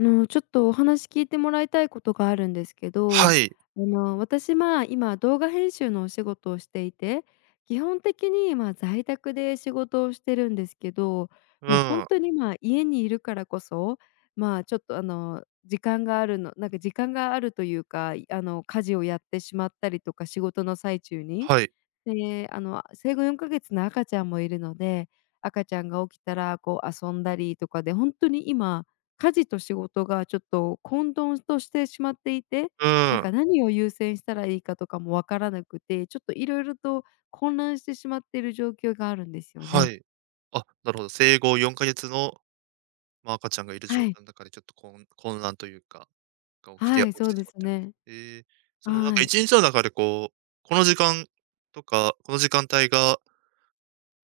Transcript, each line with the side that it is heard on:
left: あの、ちょっと、お話聞いてもらいたいことがあるんですけ
right: は
left: ど。
right: い。
left: あの、私、まあ、今動画編集のお仕事をしていて、基本的に、ま、在宅で仕事をしてるんですけど、
right: う
left: もう、
right: ー
left: 本
right: ん。
left: 当に今家にいるからこそ、ま、ちょっと、あの、時間があるの、なんか、時間があるというか、いあの、家事をやってしまったりとか仕事の最中に。
right: はい。
left: で、あの、あ、生後4か月の赤ちゃんもいるので、赤ちゃんが起きたら、こう、遊んだりとかで本当に今家事と仕事が、ちょっと、混沌としてしまっていて、
right: う
left: な
right: ー
left: ん
right: ん。
left: か、何を優先したらいいかとかも分からなくて、ちょっと、色々と混乱してしまっている状況があるんですよ
right: は
left: ね。
right: い。あ、なるほど、生後4か月の、ま、赤ちゃんがいる
left: は
right: 状
left: い。
right: 態の中で、ちょっと、こう、ん、混乱というか、が起きて
left: は
right: や
left: い、
right: 起
left: そ
right: き
left: う
right: て
left: で
right: しまっ
left: す
right: てる。
left: ね。
right: へえ。その、なん
left: は
right: か、い
left: い。
right: ちにちの中で、こう、この時間とか、この時間帯が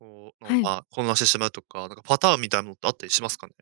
right: こう、の、
left: はい。
right: ま、混乱してしまうとか、なんか、パターンみたいなのってあったりしますかね？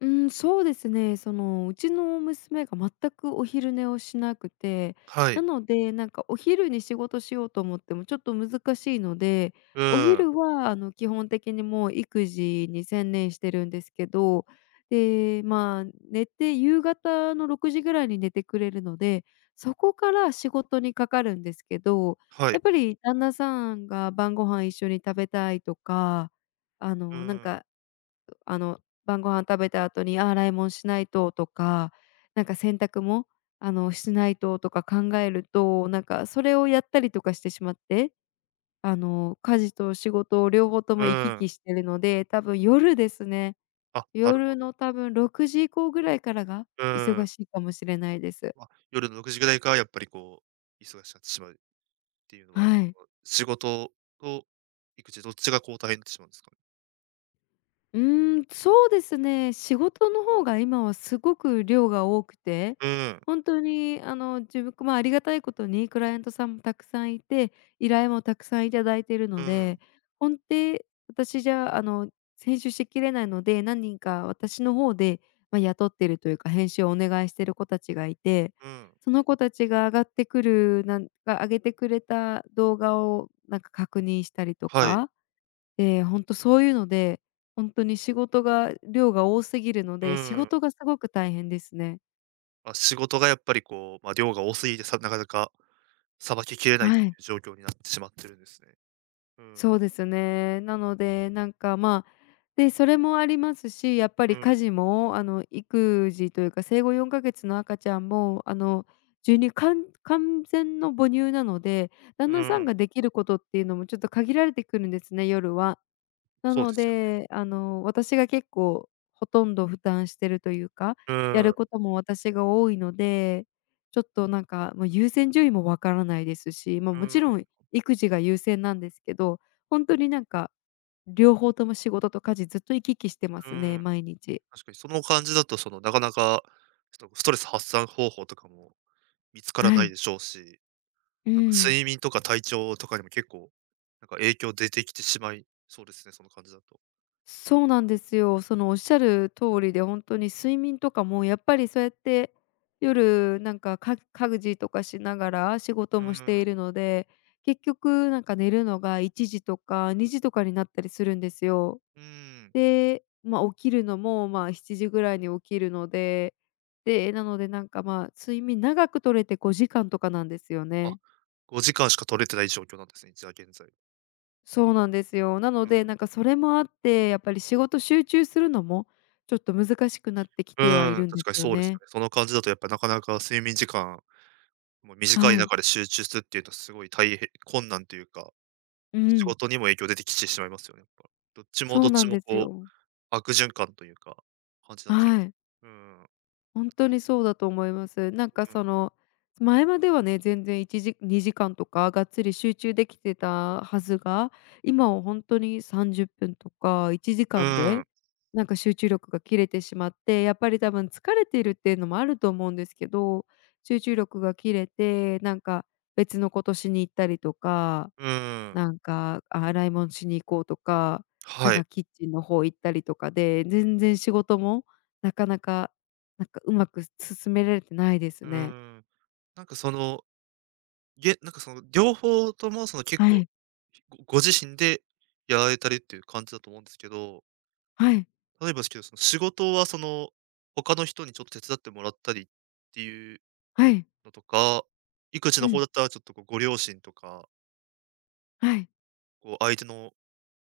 left: うん、そうですね。その、うちの娘が全くお昼寝をしなくて、
right: は
left: な
right: い。
left: ので、なんか、お昼に仕事しようと思ってもちょっと難しいので、
right: う
left: お
right: ーん。
left: 昼は、あの、基本的に、もう、育児に専念してるんですけど。で、まあ、寝て夕方の6時ぐらいに寝てくれるので、そこから仕事にかかるんですけど、
right: は
left: やっ
right: い。
left: ぱり旦那さんが晩ご飯一緒に食べたいとか、あ
right: う
left: の、なん
right: ーん。
left: か、あの、晩御飯食べた後に、あ、洗い物しないととか、なんか、洗濯も、あの、しないととか考えると、なんか、それをやったりとかしてしまって、あの、家事と仕事を両方と
right: う
left: も行き
right: ーん。
left: 来しているので、多分夜ですね。
right: あ、なるほ
left: 夜
right: ど。
left: の多分6時以降ぐらいからが
right: うー
left: 忙
right: ん。
left: しいかもしれないです。
right: あ、夜の6時ぐらいから、やっぱり、こう、忙しくなってしまうっていうのは、やっ
left: はい。
right: ぱり、仕事と育児、どっちが、こう、大変になってしまうんですか？
left: うーん、そうですね。仕事の方が今はすごく量が多くて、
right: うん。
left: 本当にあの自分まあ、ありがたいことにクライアントさんもたくさんいて依頼もたくさんいただいてる
right: う
left: の
right: ん。
left: で、ほんて、私じゃあの、せんしゅしっきれないので、何人か私の方で、ま、雇ってるというか編集をお願いしている子たちがいて、
right: うん。
left: その子たちがあがってくるなんかあげてくれた動画をなんか確認したりと
right: はい。
left: か。え、ほんとそういうので、ほんとに仕事が量が多すぎるの
right: う
left: で、仕
right: ーん。
left: 事がすごく大変ですね。
right: ま、仕事がやっぱりこう、ま、量が多すぎてさなかなかさばききれな
left: あ、
right: いって
left: は
right: い
left: い。
right: う状況になってしまってるんですね。うん。
left: そうですね。なのでなんか、まあで、それもありますし、やっぱ
right: う
left: り家
right: ん。
left: 事もあの育児というか生後4か月の赤ちゃんもあの授乳かん完全の母乳なので、旦
right: う
left: 那さん
right: ん。
left: ができることっていうのもちょっと限られてくるんですね、夜は。な
right: そう
left: の
right: ですよね。
left: で、あの、私が結構ほとんど負担してるというか、
right: う
left: や
right: ー
left: る
right: ん。
left: ことも私が多いので、ちょっとなんかもう優先順位も分からないですし、ま、
right: う
left: もち
right: ー
left: ろ
right: ん。
left: ん育児が優先なんですけど、ほんとになんか両方とも仕事と家事ずっと行き来してま
right: うー
left: すね、
right: ん。
left: 毎日。
right: 確かにその感じだと、そのなかなか、ちょっとストレス発散方法とかも見つから
left: は
right: ない
left: い。
right: でしょうし、
left: う
right: なんか、
left: ん。
right: 睡眠とか体調とかにも結構、なんか影響出てきてしまいそうですね、その感じだと...
left: そうなんですよ。そのおっしゃる通りでほんとに睡眠とかもやっぱりそうやって、夜なんかか家事とかしながら仕事
right: う
left: もし
right: ー
left: て
right: ん。
left: いるので、結局なんか寝るのが1時とか2時とかになったりするんですよ。
right: うーん。
left: で、ま、起きるのもまあ7時ぐらいに起きるので、で、え、なのでなんかまあ睡眠長く取れて5時間とかなんですよ
right: あ、
left: ね。
right: 5時間しか取れてない状況なんですね、じゃあ現在。
left: そうなんですよ。な
right: う
left: ので
right: ん。
left: なんかそれもあって、やっぱり仕事集中するのもちょっと難しくなってき
right: う
left: てはい
right: ーん、
left: るんで
right: 確
left: す
right: かに
left: よ
right: そうですよ
left: ね。
right: ね。その感じだとやっぱなかなか睡眠時間も短
left: は
right: い
left: い。
right: 中で集中するっていうとすごいたいへ困難というか、
left: う
right: 仕
left: ん。
right: 事にも影響出てきてしまいますよね、やっぱ。どっちも
left: そ
right: どっ
left: うな
right: ち
left: ん
right: も
left: です
right: こう
left: よ。
right: 悪循環というか、感じなっちゃいま
left: は
right: す。
left: い。
right: うーん。
left: ほんとにそうだと思います。なんか
right: うん。
left: その前まではね全然1時2時間とかがっつり集中できてたはずが、今はほんとに30分とかいちじ
right: う
left: かん
right: ん。
left: で、なんか集中力が切れてしまって、やっぱり多分疲れてるっていうのもあると思うんですけど、集中力が切れてなんか別のことしに行ったりとか、
right: うーん。
left: なんか洗いもんしに行こうとか、なん
right: はい。
left: かキッチンの方行ったりとかで全然仕事もなかなかなんかうまく進められてないです
right: うー
left: ね。
right: ん、なんかその、げなんかその両方とも、その結
left: は
right: 構、
left: い。
right: 結構ご自身でやられたりってゆう感じだと思うんですけど。
left: はい。
right: 例えばですけど、その仕事はその、他の人にちょっと手伝ってもらったりっていう
left: はい。
right: のとか、育児
left: う
right: の方
left: ん。
right: だったらちょっとこうご両親とか
left: はい。
right: こう相手の、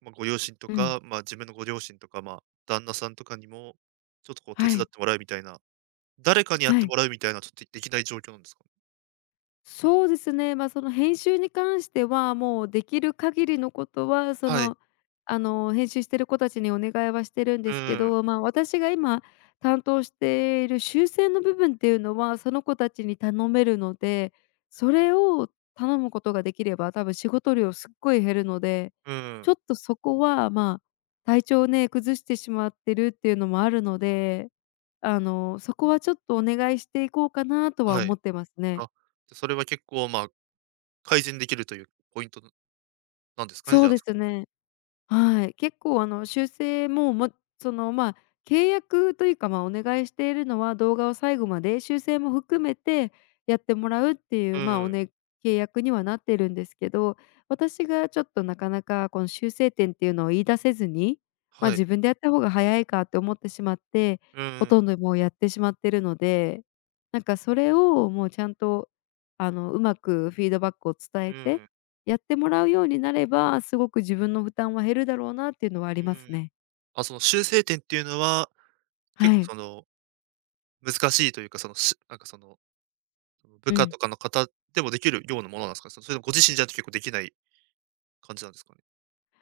right: ま、ご両親と
left: うん。
right: か、まあ自分のご両親とか、ま、旦那さんとかにも、ちょっとこう手
left: は
right: 伝っ
left: い。
right: てもらうみたいな。誰かにやっ
left: は
right: て
left: い。
right: もらうみたいな、ちょっ、できない状況なんですか？
left: そうですね。ま、その編集に関しては、もうできる限りのことはそ
right: はい。
left: の、あの編集している子たちにお願いはしてるんで
right: うん
left: すけ
right: うん。
left: ど、ま、私が今担当している修正の部分っていうのは、その子たちに頼めるので、それを頼むことができれば、多分仕事量すっごい減るので。
right: うんう
left: ちょ
right: ん。
left: っとそこはまあ、体調をね、崩してしまってるっていうのもあるので、あの、そこはちょっとお願いしていこうかなとは
right: は
left: 思
right: い。
left: ってますね。
right: あ、じゃそれは結構まあ、改善できるというポイントなんなんですかね、
left: そ
right: じ
left: う
right: ゃあ
left: で
right: そ
left: す
right: の
left: ね。はい。結構あの修正も、もっそのまあ契約というか、まあお願いしているのは、動画を最後まで修正も含めてやってもらうってい
right: う
left: う、まあお
right: ん。
left: ね契約にはなってるんですけど。私がちょっとなかなかこの修正点っていうのを言い出せずに、ま、
right: はい。
left: 自分でやった方が早いかって思ってしまって、
right: うんう
left: ほと
right: ん。
left: んどもうやってしまってるので。なんかそれを、もうちゃんと、あのうまくフィードバックを伝
right: う
left: えて、
right: ん。
left: やってもらうようになれば、すごく自分の負担は減るだろうなっていうのはあり
right: うー
left: ます
right: ん、
left: ね。
right: あ、その修正点っていうのは、結
left: は
right: 構
left: い。
right: その、難しいというか、その、しなんかその、
left: う
right: 部下
left: ん。
right: とかの方でもできるようなものなんですか？それともご自身じゃないと結構できない感じなんですかね？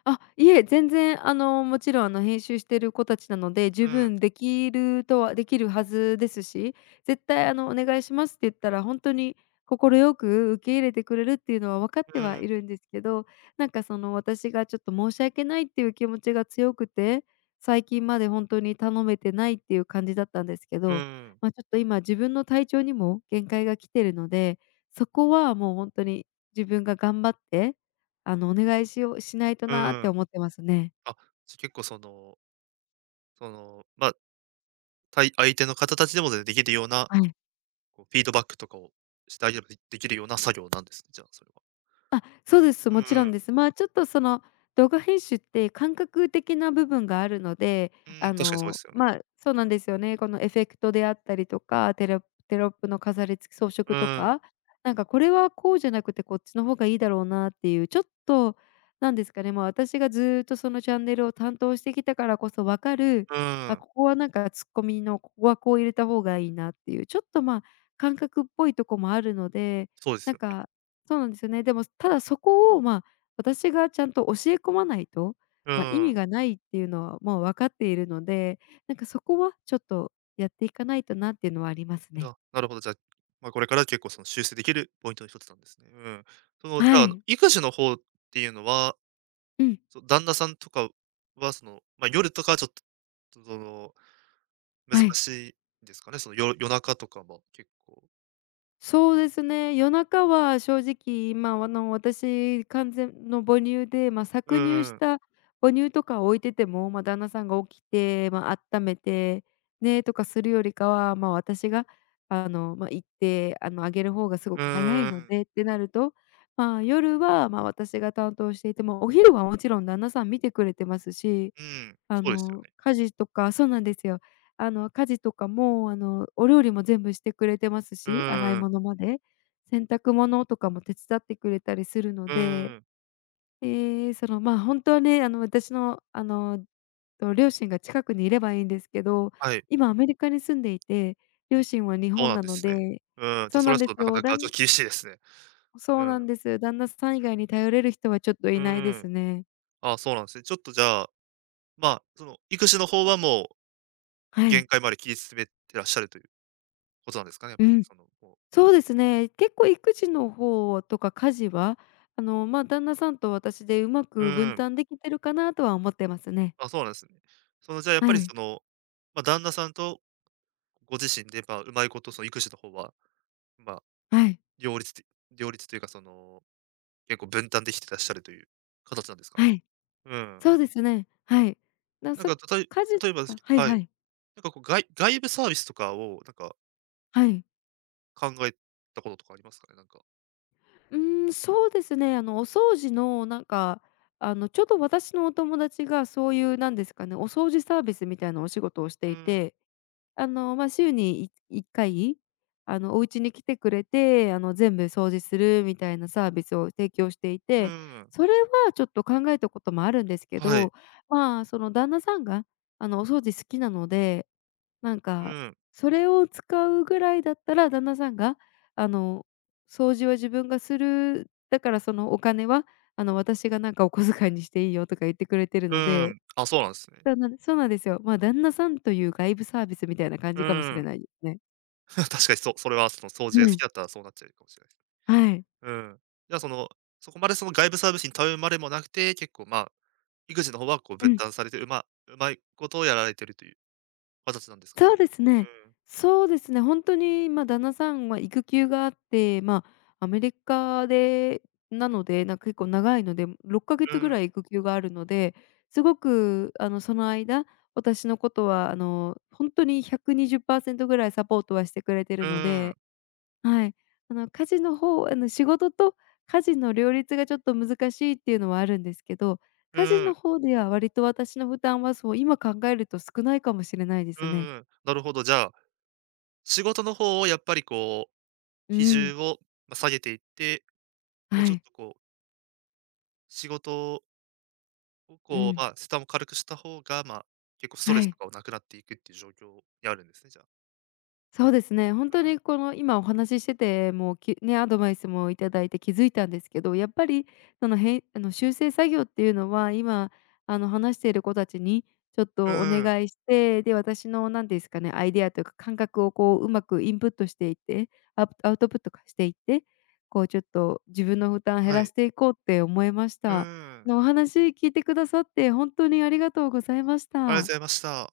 left: あ、いえ、全然あのもちろんあの編集している子たちなので、十
right: うん。
left: 分できるとはできるはずですし、絶対あのお願いしますって言ったら本当に快く受け入れてくれるっていうのは分かって
right: う
left: はい
right: ん。
left: るんですけど、なんかその私がちょっと申し訳ないっていう気持ちが強くて、最近まで本当に頼めてないっていう感じだったんですけ
right: う
left: ど、
right: ん。
left: ま、ちょっと今自分の体調にも限界が来てるので、そこはもう本当に自分が頑張って、あのお願いしようしないと
right: う
left: なあって
right: ん。
left: 思ってますね。
right: あ、じゃ、結構そのその、ま、たい相手の方たちでもでできるような、
left: うん。
right: こうフィードバックとかを [unintelligible] でできるような作業なんです、じゃあそれは。
left: あ、そうです。
right: う
left: もちろん
right: ん。
left: です。まあちょっとその動画編集って感覚的な部分があるので、
right: うー
left: あ
right: ん、確かにそうで
left: の
right: すよね。
left: ま、そうなんですよね。このエフェクトであったりとかテロテロップの飾りつけ、装
right: う
left: 飾と
right: ん。
left: か。なんかこれはこうじゃなくてこっちの方がいいだろうなっていう、ちょっとなんですかね、ま、私がずっとそのチャンネルを担当してきたからこそ分かる、
right: う
left: あ、
right: ん。
left: ここはなんかツッコミのここはこう入れた方がいいなっていう、ちょっとまあ感覚っぽいとこもあるので、
right: そうです
left: なん
right: よね。
left: か、そうなんですよね。でもただそこを、ま、私がちゃんと教え込まないと、
right: う
left: ま、意
right: ん。
left: 味がないっていうのはもう分かっているので、なんかそこはちょっとやっていかないとなっていうのはありますね。
right: あ、なるほど、じゃ、ま、これから結構その修正できるポイントの一つなんですね。うん。そのじ
left: は
right: ゃあ
left: い。
right: 育児の方っていうのは、
left: うん。
right: そう、旦那さんとかは、その、ま、夜とかはちょっと、その、難
left: はい。
right: しいですかね、そのよ夜中とかは、結構。
left: そうですね、夜中は正直、ま、あの私完全の母乳で、まあ
right: う
left: 搾乳
right: ん
left: し
right: うん。
left: た母乳とかを置いてても、まあ旦那さんが起きて、ま、あっためてねとかするよりかは、まあ私が、あの、ま、行って、あの、あげる方がすご
right: う
left: く早い
right: ー
left: の
right: ん。
left: でってなると、まあ夜は、まあ私が担当していても、お昼はもちろん旦那さん見てくれてますし、
right: うん、
left: あ
right: そうですよ
left: の
right: ね。
left: 家事とかそうなんですよ。あの家事とかもうあのお料理も全部してくれてます
right: う
left: し、洗い
right: ーん。
left: 物まで。洗濯物とかも手伝ってくれたりするの
right: う
left: で。
right: ーん。
left: で、そのまあ、本当にあの、私のあの、と両親が近くにいればいいんですけど、
right: はい。
left: 今アメリカに住んでいて、両親は日
right: そう
left: 本
right: なん
left: な
right: で
left: の
right: すね。
left: で。
right: うん、じ
left: そ
right: ゃ
left: う
right: そ
left: な
right: れ
left: ん
right: はち
left: で
right: ょっ
left: す
right: と、なか
left: よ。
right: な
left: だ
right: かちょっ
left: ん
right: と厳しいですね。
left: そ
right: う
left: うな
right: ん。
left: んです。旦那さん以外に頼れる人はちょっとい
right: う
left: ないで
right: ーん。
left: すね。
right: あ、そうなんですね。ちょっとじゃあ、ま、その育児の方はもう、
left: はい。
right: 限界まで切り詰めてらっしゃるという、ことなんですかね、
left: うん。
right: そのこう
left: そうですね。結構育児の方とか家事は、あの、ま、旦那さんと私でうま
right: う
left: く
right: ー
left: 分
right: ん。
left: 担できてるかなとは思ってますね。
right: あ、そうなんですね。そのじゃあやっ
left: は
right: ぱり
left: い。
right: その、ま、旦那さんとご自身で、まあうまいこと、その育児の方は、まあ
left: はい。
right: 両立って両立というかその、結構分担できてらっしゃるという形なんですか
left: は
right: ね。
left: い。
right: うん。
left: そうですね。はい。だ、
right: なん
left: そ、
right: か、たとえ
left: 家事
right: 例えば
left: と
right: です
left: か
right: け
left: はい
right: は
left: は
right: い、
left: い。
right: なんかこうがい外部サービスとかを、なんか
left: はい。
right: 考えたこととかありますかね？なんか。
left: うーん、そうですね、あの、お掃除のなんか、あの、ちょうど私のお友達がそういうなんですかね、お掃除サービスみたいなお仕事をし
right: う
left: て
right: ー
left: い
right: ん。
left: て、あの、ま、週に、い1回、あの、お家に来てくれて、あの、全部掃除するみたいなサービスを提供してい
right: ふ
left: て、
right: ーん。
left: それはちょっと考えたこともあるんですけ
right: はい。
left: ど。まあ、その旦那さんが、あの、お掃除好きなので、なん
right: う
left: か、
right: ん。
left: それを使うぐらいだったら、旦那さんが、あの「掃除は自分がする、だからそのお金は、あの、私がなんかお小遣いにしていいよ」とか言ってくれてる
right: う
left: の
right: ー
left: で。
right: ん、あ、そうなんですね。
left: 旦那そうなんですよ。まあ、旦那さんという外部サービスみたいな感
right: う
left: じかもし
right: ー
left: れ
right: ん。
left: ないですね。
right: 確かにそう、それはその掃除
left: う
right: が好き
left: ん。
right: だったら、そうなっちゃうかもしれないです。
left: はい。
right: うーん、じゃあ、その、そこまでその外部サービスに頼るまでもなくて、結構まあ、育児の方はこう
left: う
right: 分
left: ん。
right: 担されて、うまうまいことやられているという、形なんですか。
left: そうです
right: う
left: ね。
right: ーん。
left: そうですね。ほんとに、ま、旦那さん、ま、育休があって、まあ、アメリカでなので、な、結構長いので、ろっかげ
right: う
left: つぐ
right: ー
left: ら
right: ん。
left: い育休があるので、すごくあの、その間、私のことはあの、ほんとに120％ぐらいサポートはしてくれてい
right: う
left: るの
right: ーん。
left: で。はい。あの家事の方はあの、仕事と家事の両立がちょっと難しいっていうのはあるんですけど、
right: う
left: 家事
right: ー
left: の
right: ん。
left: 方では割と私の負担はそう、今考えると、少ないかもしれないで
right: う
left: すね。
right: ーん。なるほど、じゃあ、仕事の方をやっぱりこう、
left: う
right: 比
left: ん。
right: 重を下げていって、もう
left: は
right: ちょっ
left: い。
right: とこう仕事を
left: う
right: こう、
left: ん。
right: まあ、負荷も軽くした方が、まあ、結構ストレ
left: は
right: ス
left: い。
right: とかもなくなっていくっていう状況にあるんですね、じゃ。
left: そうですね。ほん
right: う
left: と
right: ん。
left: に、この今、お話ししてて、もうきね、アドバイスもいただいて気付いたんですけど、やっぱり、そのへいあの修正作業っていうのは、今あの話している子たちにちょっ
right: う
left: とお
right: ーん。
left: 願いして、で、私の何ていうすかね、アイデアというか、感覚をこう、うまくインプットしていって、アプアウトプットか、していって、こうちょっと自分の負担減
right: は
left: ら
right: い。
left: していこうって思えまし
right: う
left: た。あ
right: ーん。
left: の、お話聞いてくださって、ほんとにありがとうございまし
right: ありがと
left: た。
right: ございました。